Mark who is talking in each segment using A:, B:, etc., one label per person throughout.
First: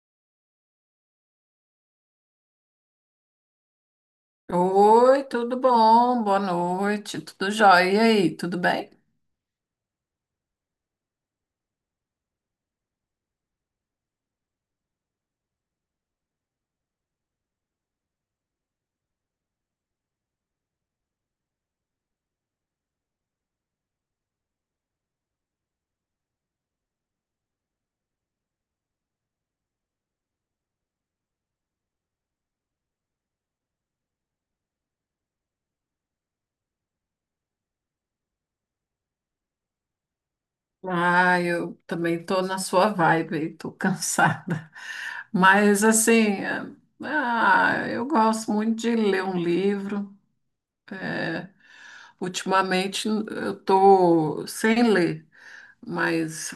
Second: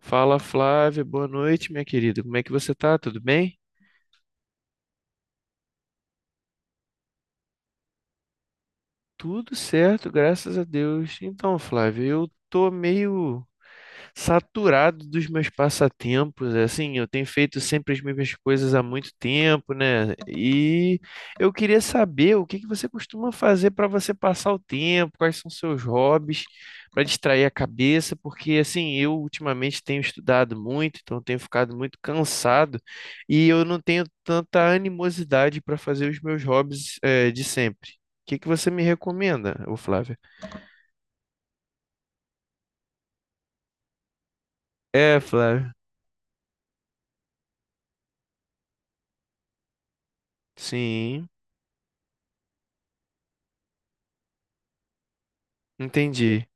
A: Fala Flávia, boa noite, minha querida. Como é que você tá? Tudo bem?
B: Oi, tudo bom? Boa noite, tudo jóia? E aí, tudo bem?
A: Tudo certo, graças a Deus. Então, Flávia, eu tô meio saturado dos meus passatempos, é assim, eu tenho feito sempre as mesmas coisas há muito tempo, né? E eu queria saber o que que você costuma fazer para você passar o tempo, quais são seus hobbies para distrair a cabeça, porque assim, eu ultimamente tenho estudado muito, então tenho ficado muito cansado e eu não tenho tanta animosidade para fazer os meus hobbies de sempre. O que que você me recomenda, ô Flávia?
B: Ah, eu também tô na sua vibe, aí, tô cansada.
A: É, Flávia.
B: Mas assim, ah, eu gosto muito de ler um livro.
A: Sim,
B: É, ultimamente eu tô sem ler,
A: entendi.
B: mas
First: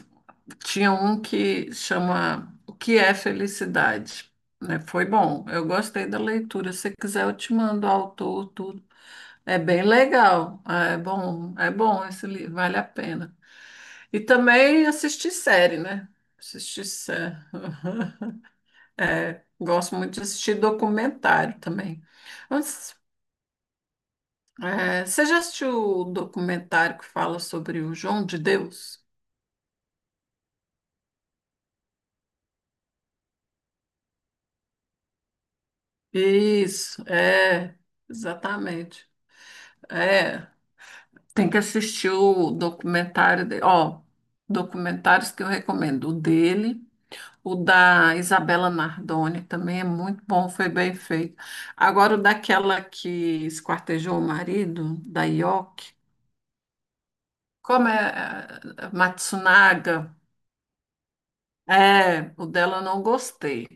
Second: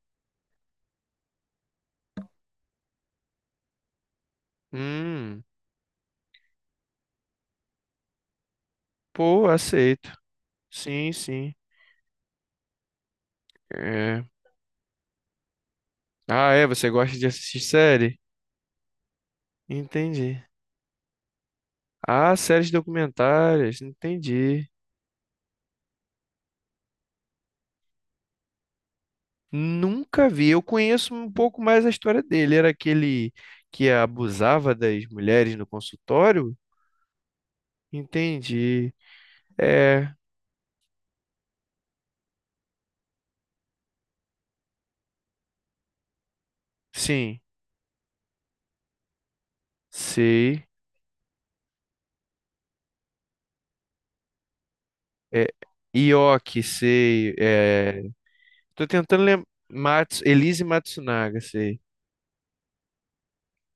B: tinha um que chama O que é felicidade, né? Foi
A: Hum.
B: bom, eu gostei da leitura. Se quiser, eu te mando o autor, tudo.
A: Pô,
B: É bem
A: aceito.
B: legal. Ah, é
A: Sim, sim.
B: bom, é bom esse livro, vale a pena. E
A: É.
B: também assistir série, né?
A: Ah, é?
B: Assistir
A: Você gosta de
B: série.
A: assistir série?
B: É, gosto muito de
A: Entendi.
B: assistir documentário também.
A: Ah, séries
B: Mas,
A: documentárias. Entendi.
B: Você já assistiu o documentário que fala sobre o João de Deus?
A: Nunca vi. Eu conheço um pouco mais a história dele. Era aquele que abusava das mulheres no consultório?
B: Isso, é,
A: Entendi.
B: exatamente.
A: É,
B: É, tem que assistir o documentário dele. Ó, documentários que eu recomendo. O dele.
A: sim.
B: O da Isabela Nardoni também é muito bom,
A: Sei.
B: foi bem feito. Agora, o daquela que esquartejou o marido, da
A: É,
B: Yoki,
A: Ioki, sei.
B: como
A: É,
B: é
A: tô
B: é,
A: tentando lembrar.
B: Matsunaga,
A: Elise Matsunaga, sei.
B: é, o dela eu não gostei.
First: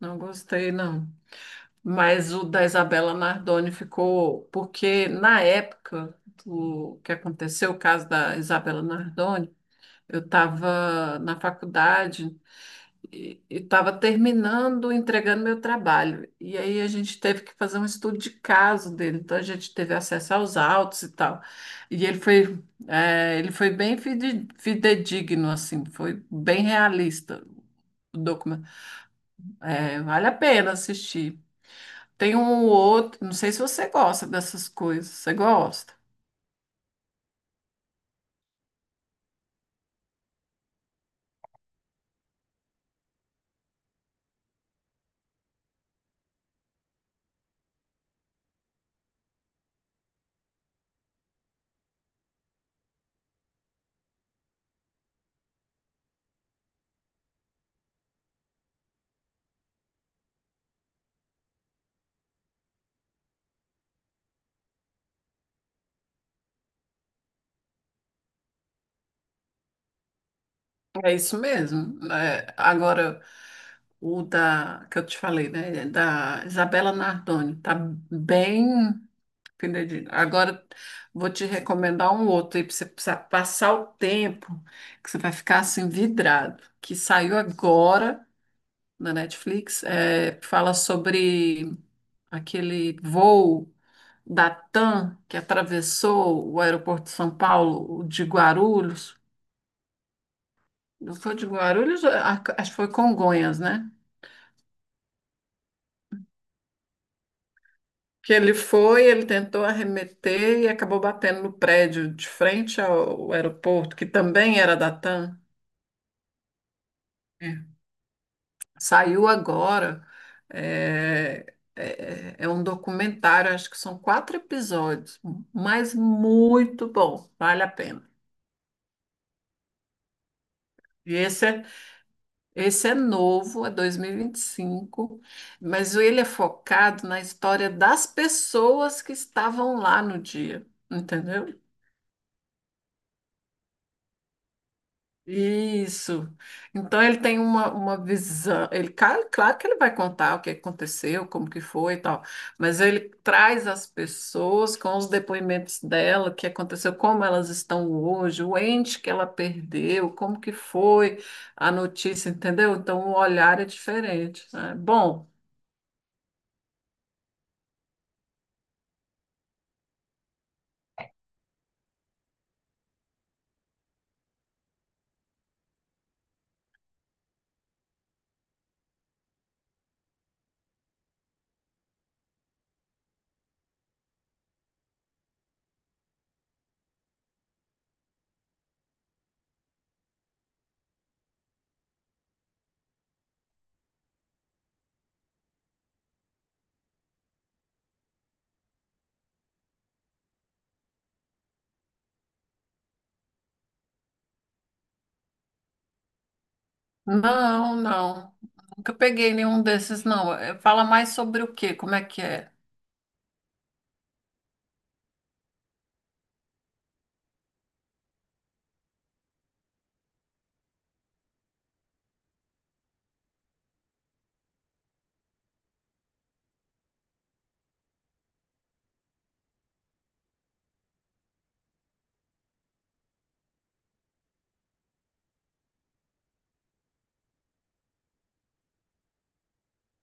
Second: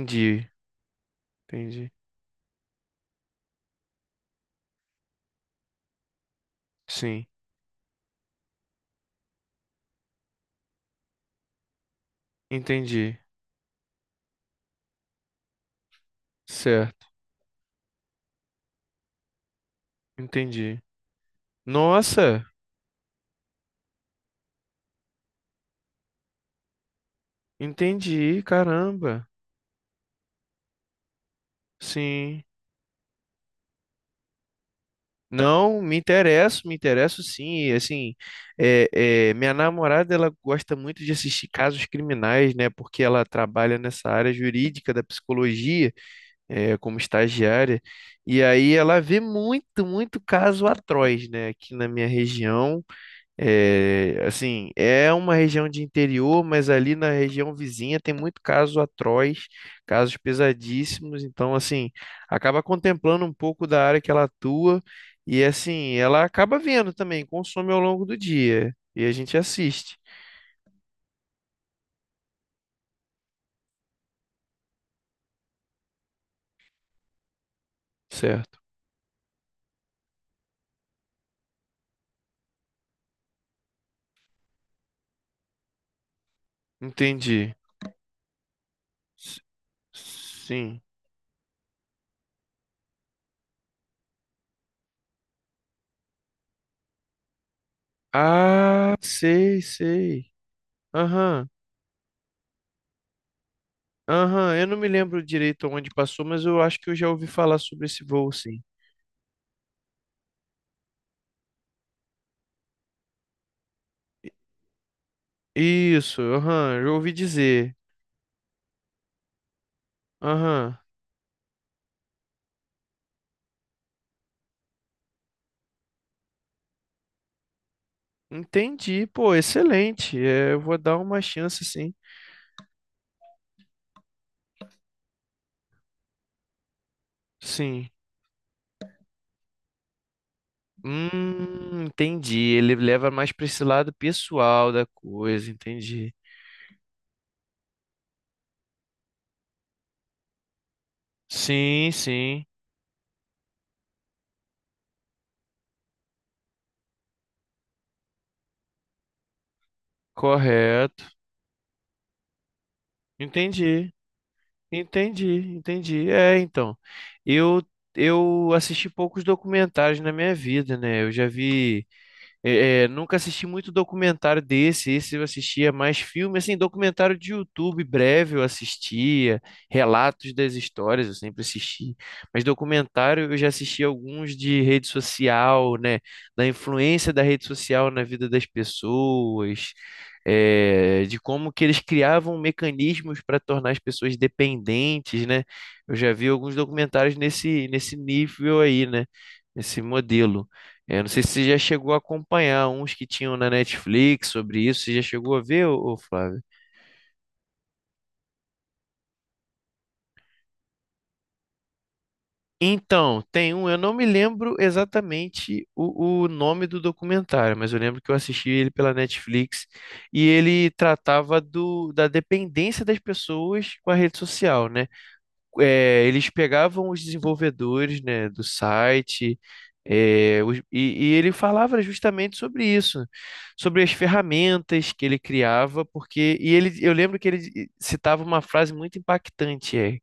B: Não gostei, não.
A: Entendi.
B: Mas o da Isabela Nardoni ficou, porque na época do que
A: Sim.
B: aconteceu o caso da Isabela Nardoni, eu estava na faculdade,
A: Entendi.
B: e estava terminando, entregando meu trabalho. E aí a
A: Certo.
B: gente teve que fazer um estudo de caso dele, então a gente teve acesso aos
A: Entendi.
B: autos e tal. E ele
A: Nossa,
B: foi, ele foi bem fidedigno, assim, foi bem realista o
A: entendi,
B: documento.
A: caramba.
B: Vale a pena assistir. Tem
A: Sim.
B: um outro, não sei se você gosta dessas coisas, você
A: Não,
B: gosta?
A: me interesso sim. E, assim, é, minha namorada ela gosta muito de assistir casos criminais, né? Porque ela trabalha nessa área jurídica da psicologia, como estagiária. E aí ela vê muito, muito caso atroz, né? Aqui na minha região. É, assim, é uma região de interior, mas ali na região vizinha tem muito caso atroz, casos pesadíssimos. Então, assim, acaba contemplando um pouco da área que ela atua e, assim, ela acaba vendo também, consome ao longo do dia e a gente assiste,
B: É isso mesmo. É, agora, o da, que eu te falei, né? Da Isabela Nardoni, tá
A: certo?
B: bem. Penedinho. Agora vou te recomendar um outro aí para você pra passar o tempo, que você vai ficar assim vidrado, que saiu
A: Entendi.
B: agora na
A: S-
B: Netflix, é, fala
A: Sim.
B: sobre aquele voo da TAM que atravessou o aeroporto de São Paulo, o de
A: Ah,
B: Guarulhos.
A: sei, sei.
B: Não foi de
A: Aham,
B: Guarulhos, é, acho que foi Congonhas, né?
A: aham. Eu não me lembro direito onde passou, mas eu acho que eu já ouvi falar sobre esse voo,
B: Que ele
A: sim.
B: foi, ele tentou arremeter e acabou batendo no prédio de frente ao aeroporto, que também era da TAM.
A: Isso, aham, eu ouvi
B: É.
A: dizer.
B: Saiu agora.
A: Aham,
B: É um documentário, acho que são 4 episódios, mas muito bom, vale a pena.
A: entendi, pô, excelente. É, eu vou dar
B: E
A: uma
B: esse é,
A: chance, sim.
B: Esse é novo, é dois mil e vinte e cinco, mas ele é focado na história
A: Sim.
B: das pessoas que estavam lá no dia, entendeu?
A: Entendi. Ele leva mais para esse lado pessoal da coisa, entendi.
B: Isso. Então ele tem uma visão. Claro que ele vai contar o que aconteceu, como que
A: Sim,
B: foi e tal,
A: sim,
B: mas ele traz as pessoas com os depoimentos dela, o que aconteceu, como elas estão hoje, o ente que ela perdeu, como que
A: correto.
B: foi a notícia, entendeu? Então o olhar é
A: Entendi,
B: diferente, né?
A: entendi,
B: Bom,
A: entendi. É, então, eu eu assisti poucos documentários na minha vida, né? Eu já vi. Nunca assisti muito documentário desse. Esse eu assistia mais filme, assim, documentário de YouTube breve eu assistia, relatos das histórias eu sempre assisti, mas documentário eu já assisti alguns de rede social, né, da influência da rede social na vida das pessoas, de como que eles criavam mecanismos para tornar as pessoas dependentes, né? Eu já vi alguns documentários nesse nível aí, né? Nesse modelo. Eu não sei se você já chegou a acompanhar uns que tinham na Netflix sobre isso. Você já chegou a ver, ô Flávio?
B: não, não. Nunca peguei nenhum desses, não. Fala mais sobre o quê? Como é que é?
A: Então, tem um, eu não me lembro exatamente o nome do documentário, mas eu lembro que eu assisti ele pela Netflix e ele tratava da dependência das pessoas com a rede social, né? Eles pegavam os desenvolvedores, né, do site, e ele falava justamente sobre isso, sobre as ferramentas que ele criava, porque e ele, eu lembro que ele citava uma frase muito impactante,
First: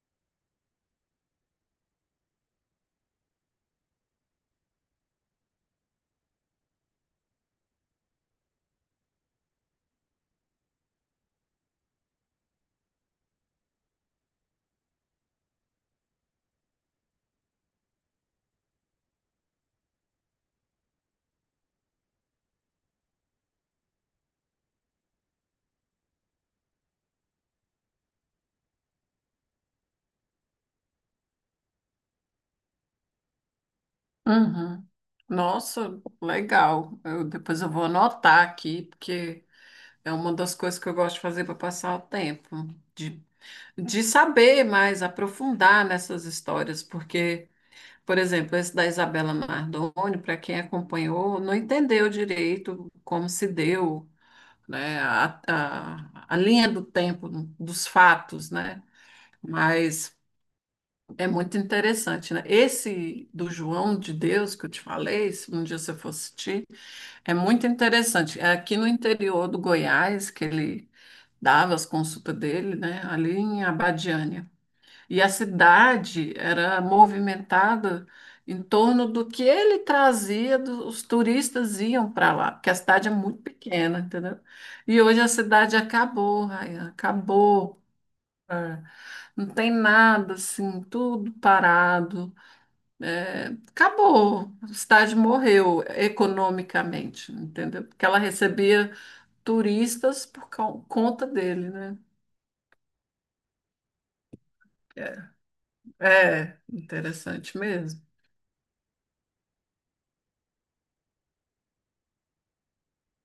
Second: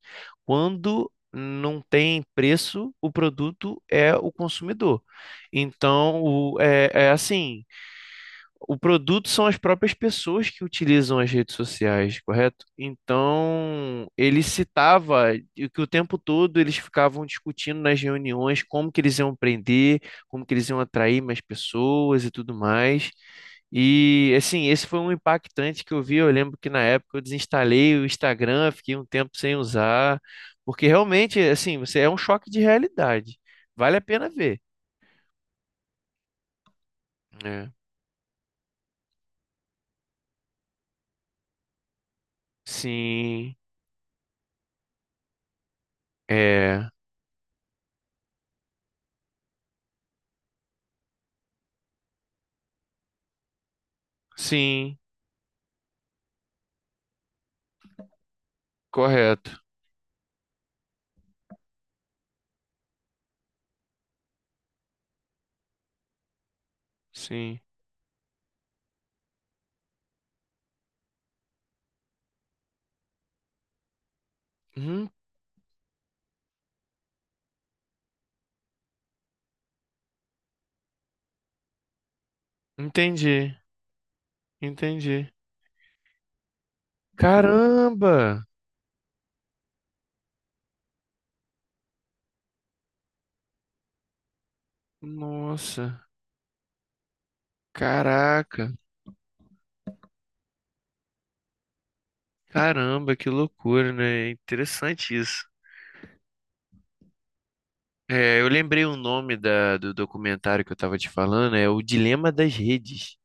A: quando não tem preço, o produto é o consumidor. Então, é assim, o produto são as próprias pessoas que utilizam as redes sociais, correto? Então, ele citava e que o tempo todo eles ficavam discutindo nas reuniões como que eles iam prender, como que eles iam atrair mais pessoas e tudo mais. E assim, esse foi um impactante que eu vi. Eu lembro que na época eu desinstalei o Instagram, fiquei um tempo sem usar, porque realmente, assim, você é um choque de realidade. Vale a pena ver,
B: Uhum. Nossa, legal. Depois eu
A: né?
B: vou anotar aqui, porque é uma das coisas que eu gosto de fazer para passar o tempo, de,
A: Sim,
B: de saber mais, aprofundar nessas histórias,
A: é,
B: porque, por exemplo, esse da Isabela Nardoni, para quem acompanhou, não entendeu direito como se deu,
A: sim.
B: né, a linha do tempo dos fatos, né?
A: Correto.
B: Mas é muito interessante, né? Esse do João de Deus que eu te falei, se um dia você for assistir, é
A: Sim.
B: muito interessante. É aqui no interior do Goiás que ele dava as consultas dele, né? Ali em Abadiânia.
A: Uhum,
B: E a cidade era movimentada em torno do que ele trazia, os turistas iam para lá, porque a cidade é muito
A: entendi.
B: pequena, entendeu? E hoje a
A: Entendi.
B: cidade acabou, Raia, acabou.
A: Caramba!
B: É, não tem nada assim, tudo parado, é, acabou, a cidade morreu
A: Nossa.
B: economicamente, entendeu? Porque ela
A: Caraca.
B: recebia turistas por conta dele, né?
A: Caramba, que loucura, né?
B: É,
A: Interessante isso.
B: é interessante mesmo.
A: É, eu lembrei o nome do documentário que eu estava te falando, é O Dilema das Redes.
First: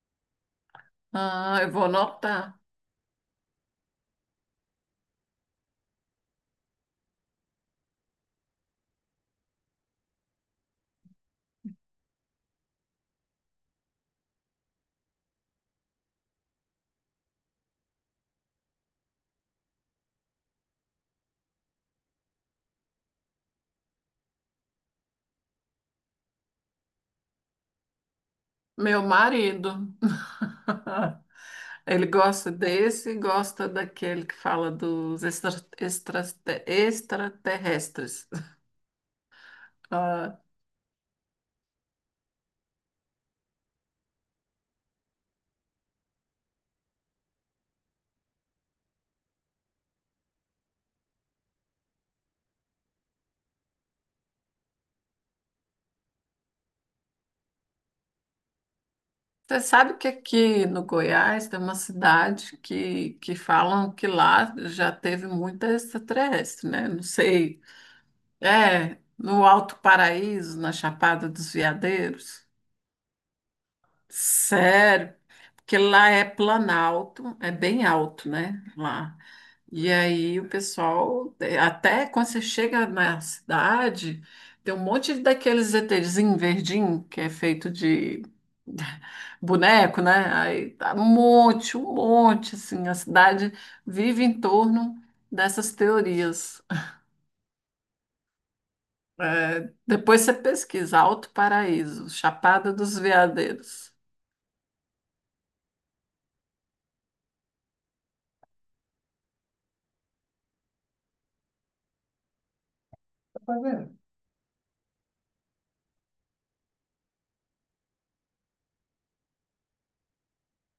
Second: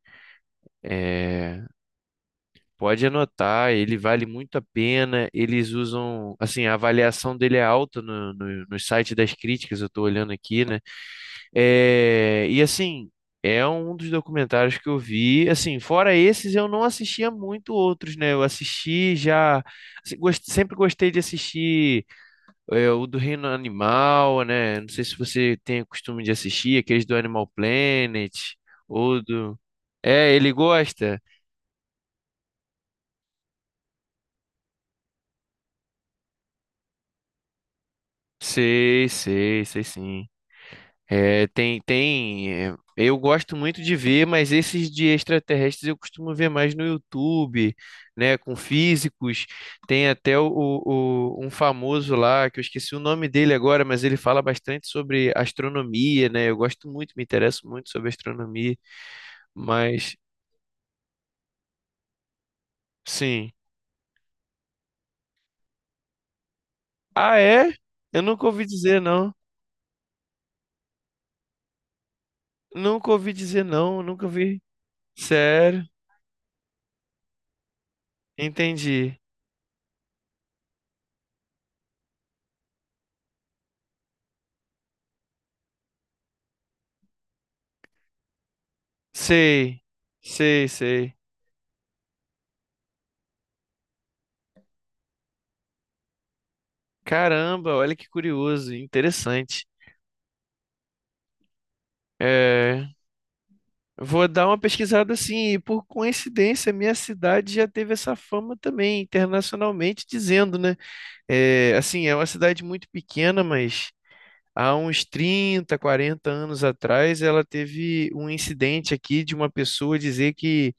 B: Ah,
A: É,
B: eu vou anotar.
A: pode anotar, ele vale muito a pena. Eles usam, assim, a avaliação dele é alta no site das críticas, eu estou olhando aqui, né? É, e assim, é um dos documentários que eu vi. Assim, fora esses, eu não assistia muito outros, né? Eu assisti já. Assim, sempre gostei de assistir o do Reino Animal, né? Não sei se você tem o costume de assistir aqueles do Animal Planet
B: Meu
A: ou do.
B: marido.
A: É, ele gosta?
B: Ele gosta desse e gosta daquele que fala dos extra- extraterrestres.
A: Sei, sei, sei sim. É, tem, tem. Eu gosto muito de ver, mas esses de extraterrestres eu costumo ver mais no YouTube, né? Com físicos. Tem até um famoso lá, que eu esqueci o nome dele agora, mas ele fala bastante sobre astronomia, né? Eu gosto muito, me interesso muito sobre astronomia,
B: Você sabe que
A: mas
B: aqui no Goiás tem uma cidade que
A: sim.
B: falam que lá já teve muita extraterrestre, né? Não
A: Ah,
B: sei.
A: é? Eu nunca ouvi
B: É,
A: dizer, não.
B: no Alto Paraíso, na Chapada dos Veadeiros.
A: Nunca ouvi dizer, não. Nunca ouvi.
B: Sério, porque
A: Sério?
B: lá é planalto, é bem alto, né? Lá.
A: Entendi.
B: E aí o pessoal, até quando você chega na cidade, tem um monte daqueles ETzinho verdinho, que é feito de
A: Sei.
B: boneco, né?
A: Sei,
B: Aí tá
A: sei.
B: um monte, assim, a cidade vive em torno dessas teorias.
A: Caramba, olha que curioso, interessante.
B: Depois você pesquisa, Alto Paraíso, Chapada
A: É,
B: dos Veadeiros.
A: vou dar uma pesquisada assim, e por coincidência, minha cidade já teve essa fama também, internacionalmente dizendo, né? É, assim, é uma cidade muito
B: Tá
A: pequena, mas
B: fazendo?
A: há uns 30, 40 anos atrás, ela teve um incidente aqui de uma pessoa dizer que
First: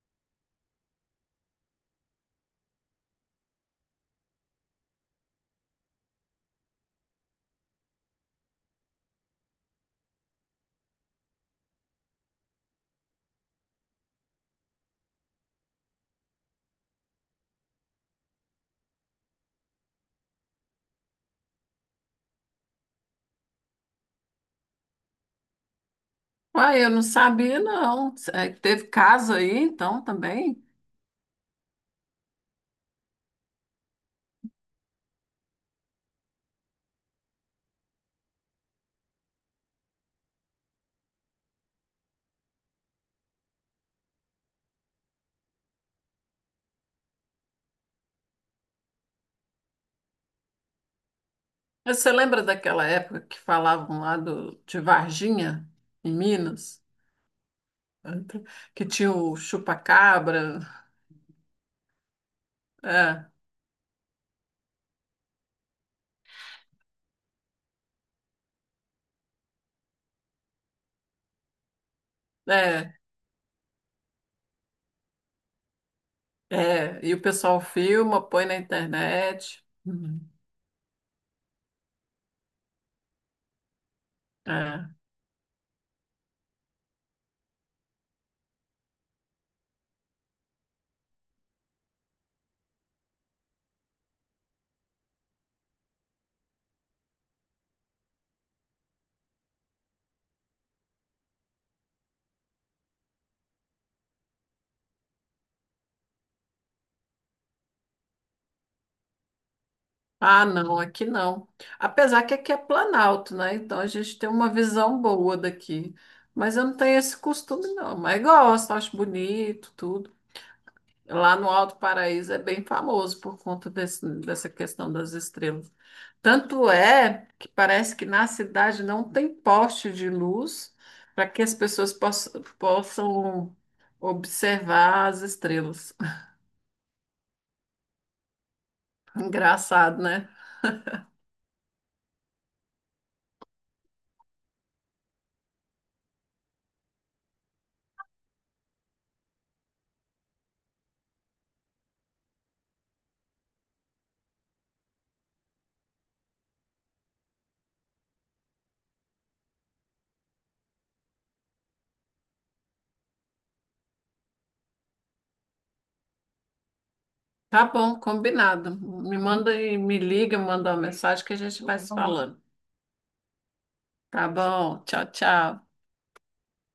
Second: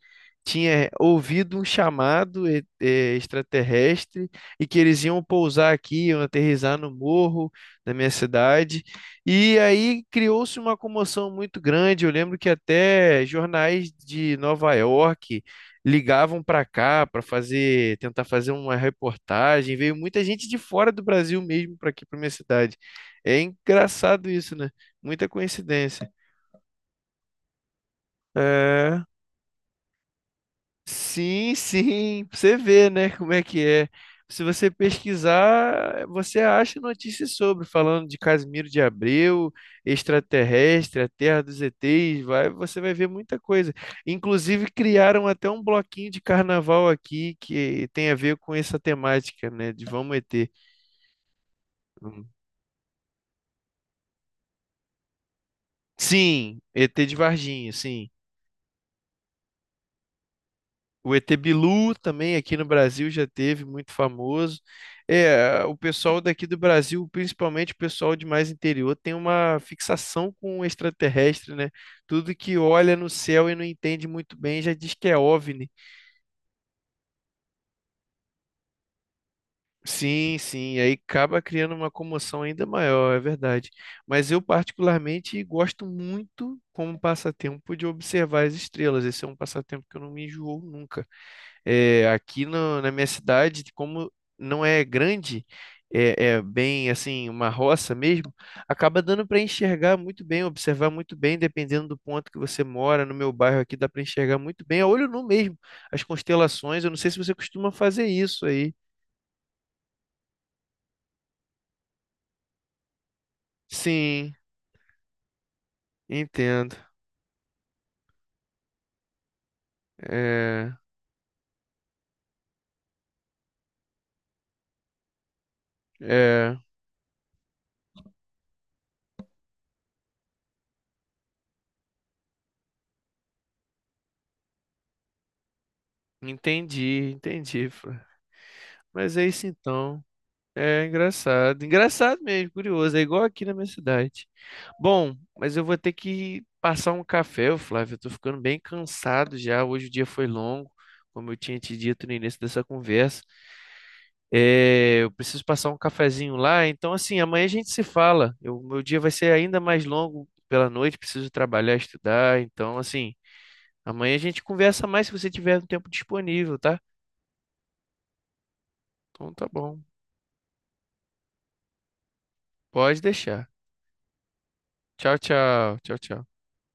A: tinha ouvido um chamado extraterrestre e que eles iam pousar aqui, iam aterrissar no morro da minha cidade. E aí criou-se uma comoção muito grande. Eu lembro que até jornais de Nova York ligavam para cá para fazer, tentar fazer uma reportagem. Veio muita gente de fora do Brasil mesmo para aqui, para minha cidade. É engraçado isso, né? Muita coincidência.
B: Uai, eu não sabia, não. Teve
A: É.
B: caso aí, então, também?
A: Sim, sim, pra você ver, né, como é que é. Se você pesquisar, você acha notícias sobre, falando de Casimiro de Abreu, extraterrestre, a Terra dos ETs, vai, você vai ver muita coisa. Inclusive, criaram até um bloquinho de carnaval aqui que tem a ver com essa temática, né, de Vamos ET.
B: Mas você lembra daquela época que falavam lá de Varginha, em
A: Sim,
B: Minas,
A: ET de Varginha, sim.
B: que tinha o chupa-cabra?
A: O ET Bilu também aqui no Brasil
B: É,
A: já teve, muito famoso. É, o pessoal daqui do Brasil, principalmente o pessoal de mais interior, tem uma fixação com o extraterrestre, né? Tudo que
B: é,
A: olha no céu e não entende muito bem já diz que é OVNI.
B: é. E o pessoal filma, põe na internet. Uhum.
A: Sim, sim, aí acaba criando uma comoção ainda maior, é verdade. Mas eu
B: É.
A: particularmente gosto muito como passatempo de observar as estrelas. Esse é um passatempo que eu não me enjoo nunca. É, aqui na minha cidade, como não é grande, é bem assim, uma roça mesmo, acaba dando para enxergar muito bem, observar muito bem, dependendo do ponto que você mora. No meu bairro aqui dá para enxergar muito bem, a olho nu mesmo, as constelações. Eu não sei se você costuma fazer isso aí.
B: Ah, não, aqui não. Apesar que aqui é Planalto, né? Então a gente tem
A: Sim,
B: uma visão boa daqui. Mas eu
A: entendo.
B: não tenho esse costume, não. Mas gosto, acho bonito, tudo.
A: É,
B: Lá no Alto Paraíso é bem famoso por conta desse, dessa questão das estrelas.
A: é,
B: Tanto é que parece que na cidade não tem poste de luz para que as pessoas possam observar as estrelas.
A: entendi, entendi. Fran. Mas é isso
B: Engraçado,
A: então.
B: né?
A: É engraçado, engraçado mesmo, curioso, é igual aqui na minha cidade. Bom, mas eu vou ter que passar um café, ô Flávio, eu tô ficando bem cansado já, hoje o dia foi longo, como eu tinha te dito no início dessa conversa. É, eu preciso passar um cafezinho lá, então assim, amanhã a gente se fala. Meu dia vai ser ainda mais longo pela noite, preciso trabalhar, estudar, então assim, amanhã a gente conversa mais se você tiver um tempo disponível, tá?
B: Tá bom, combinado. Me
A: Então tá
B: manda e
A: bom,
B: me liga, manda uma mensagem que a gente vai se falando.
A: pode deixar.
B: Tá bom, tchau,
A: Tchau,
B: tchau.
A: tchau, tchau, tchau.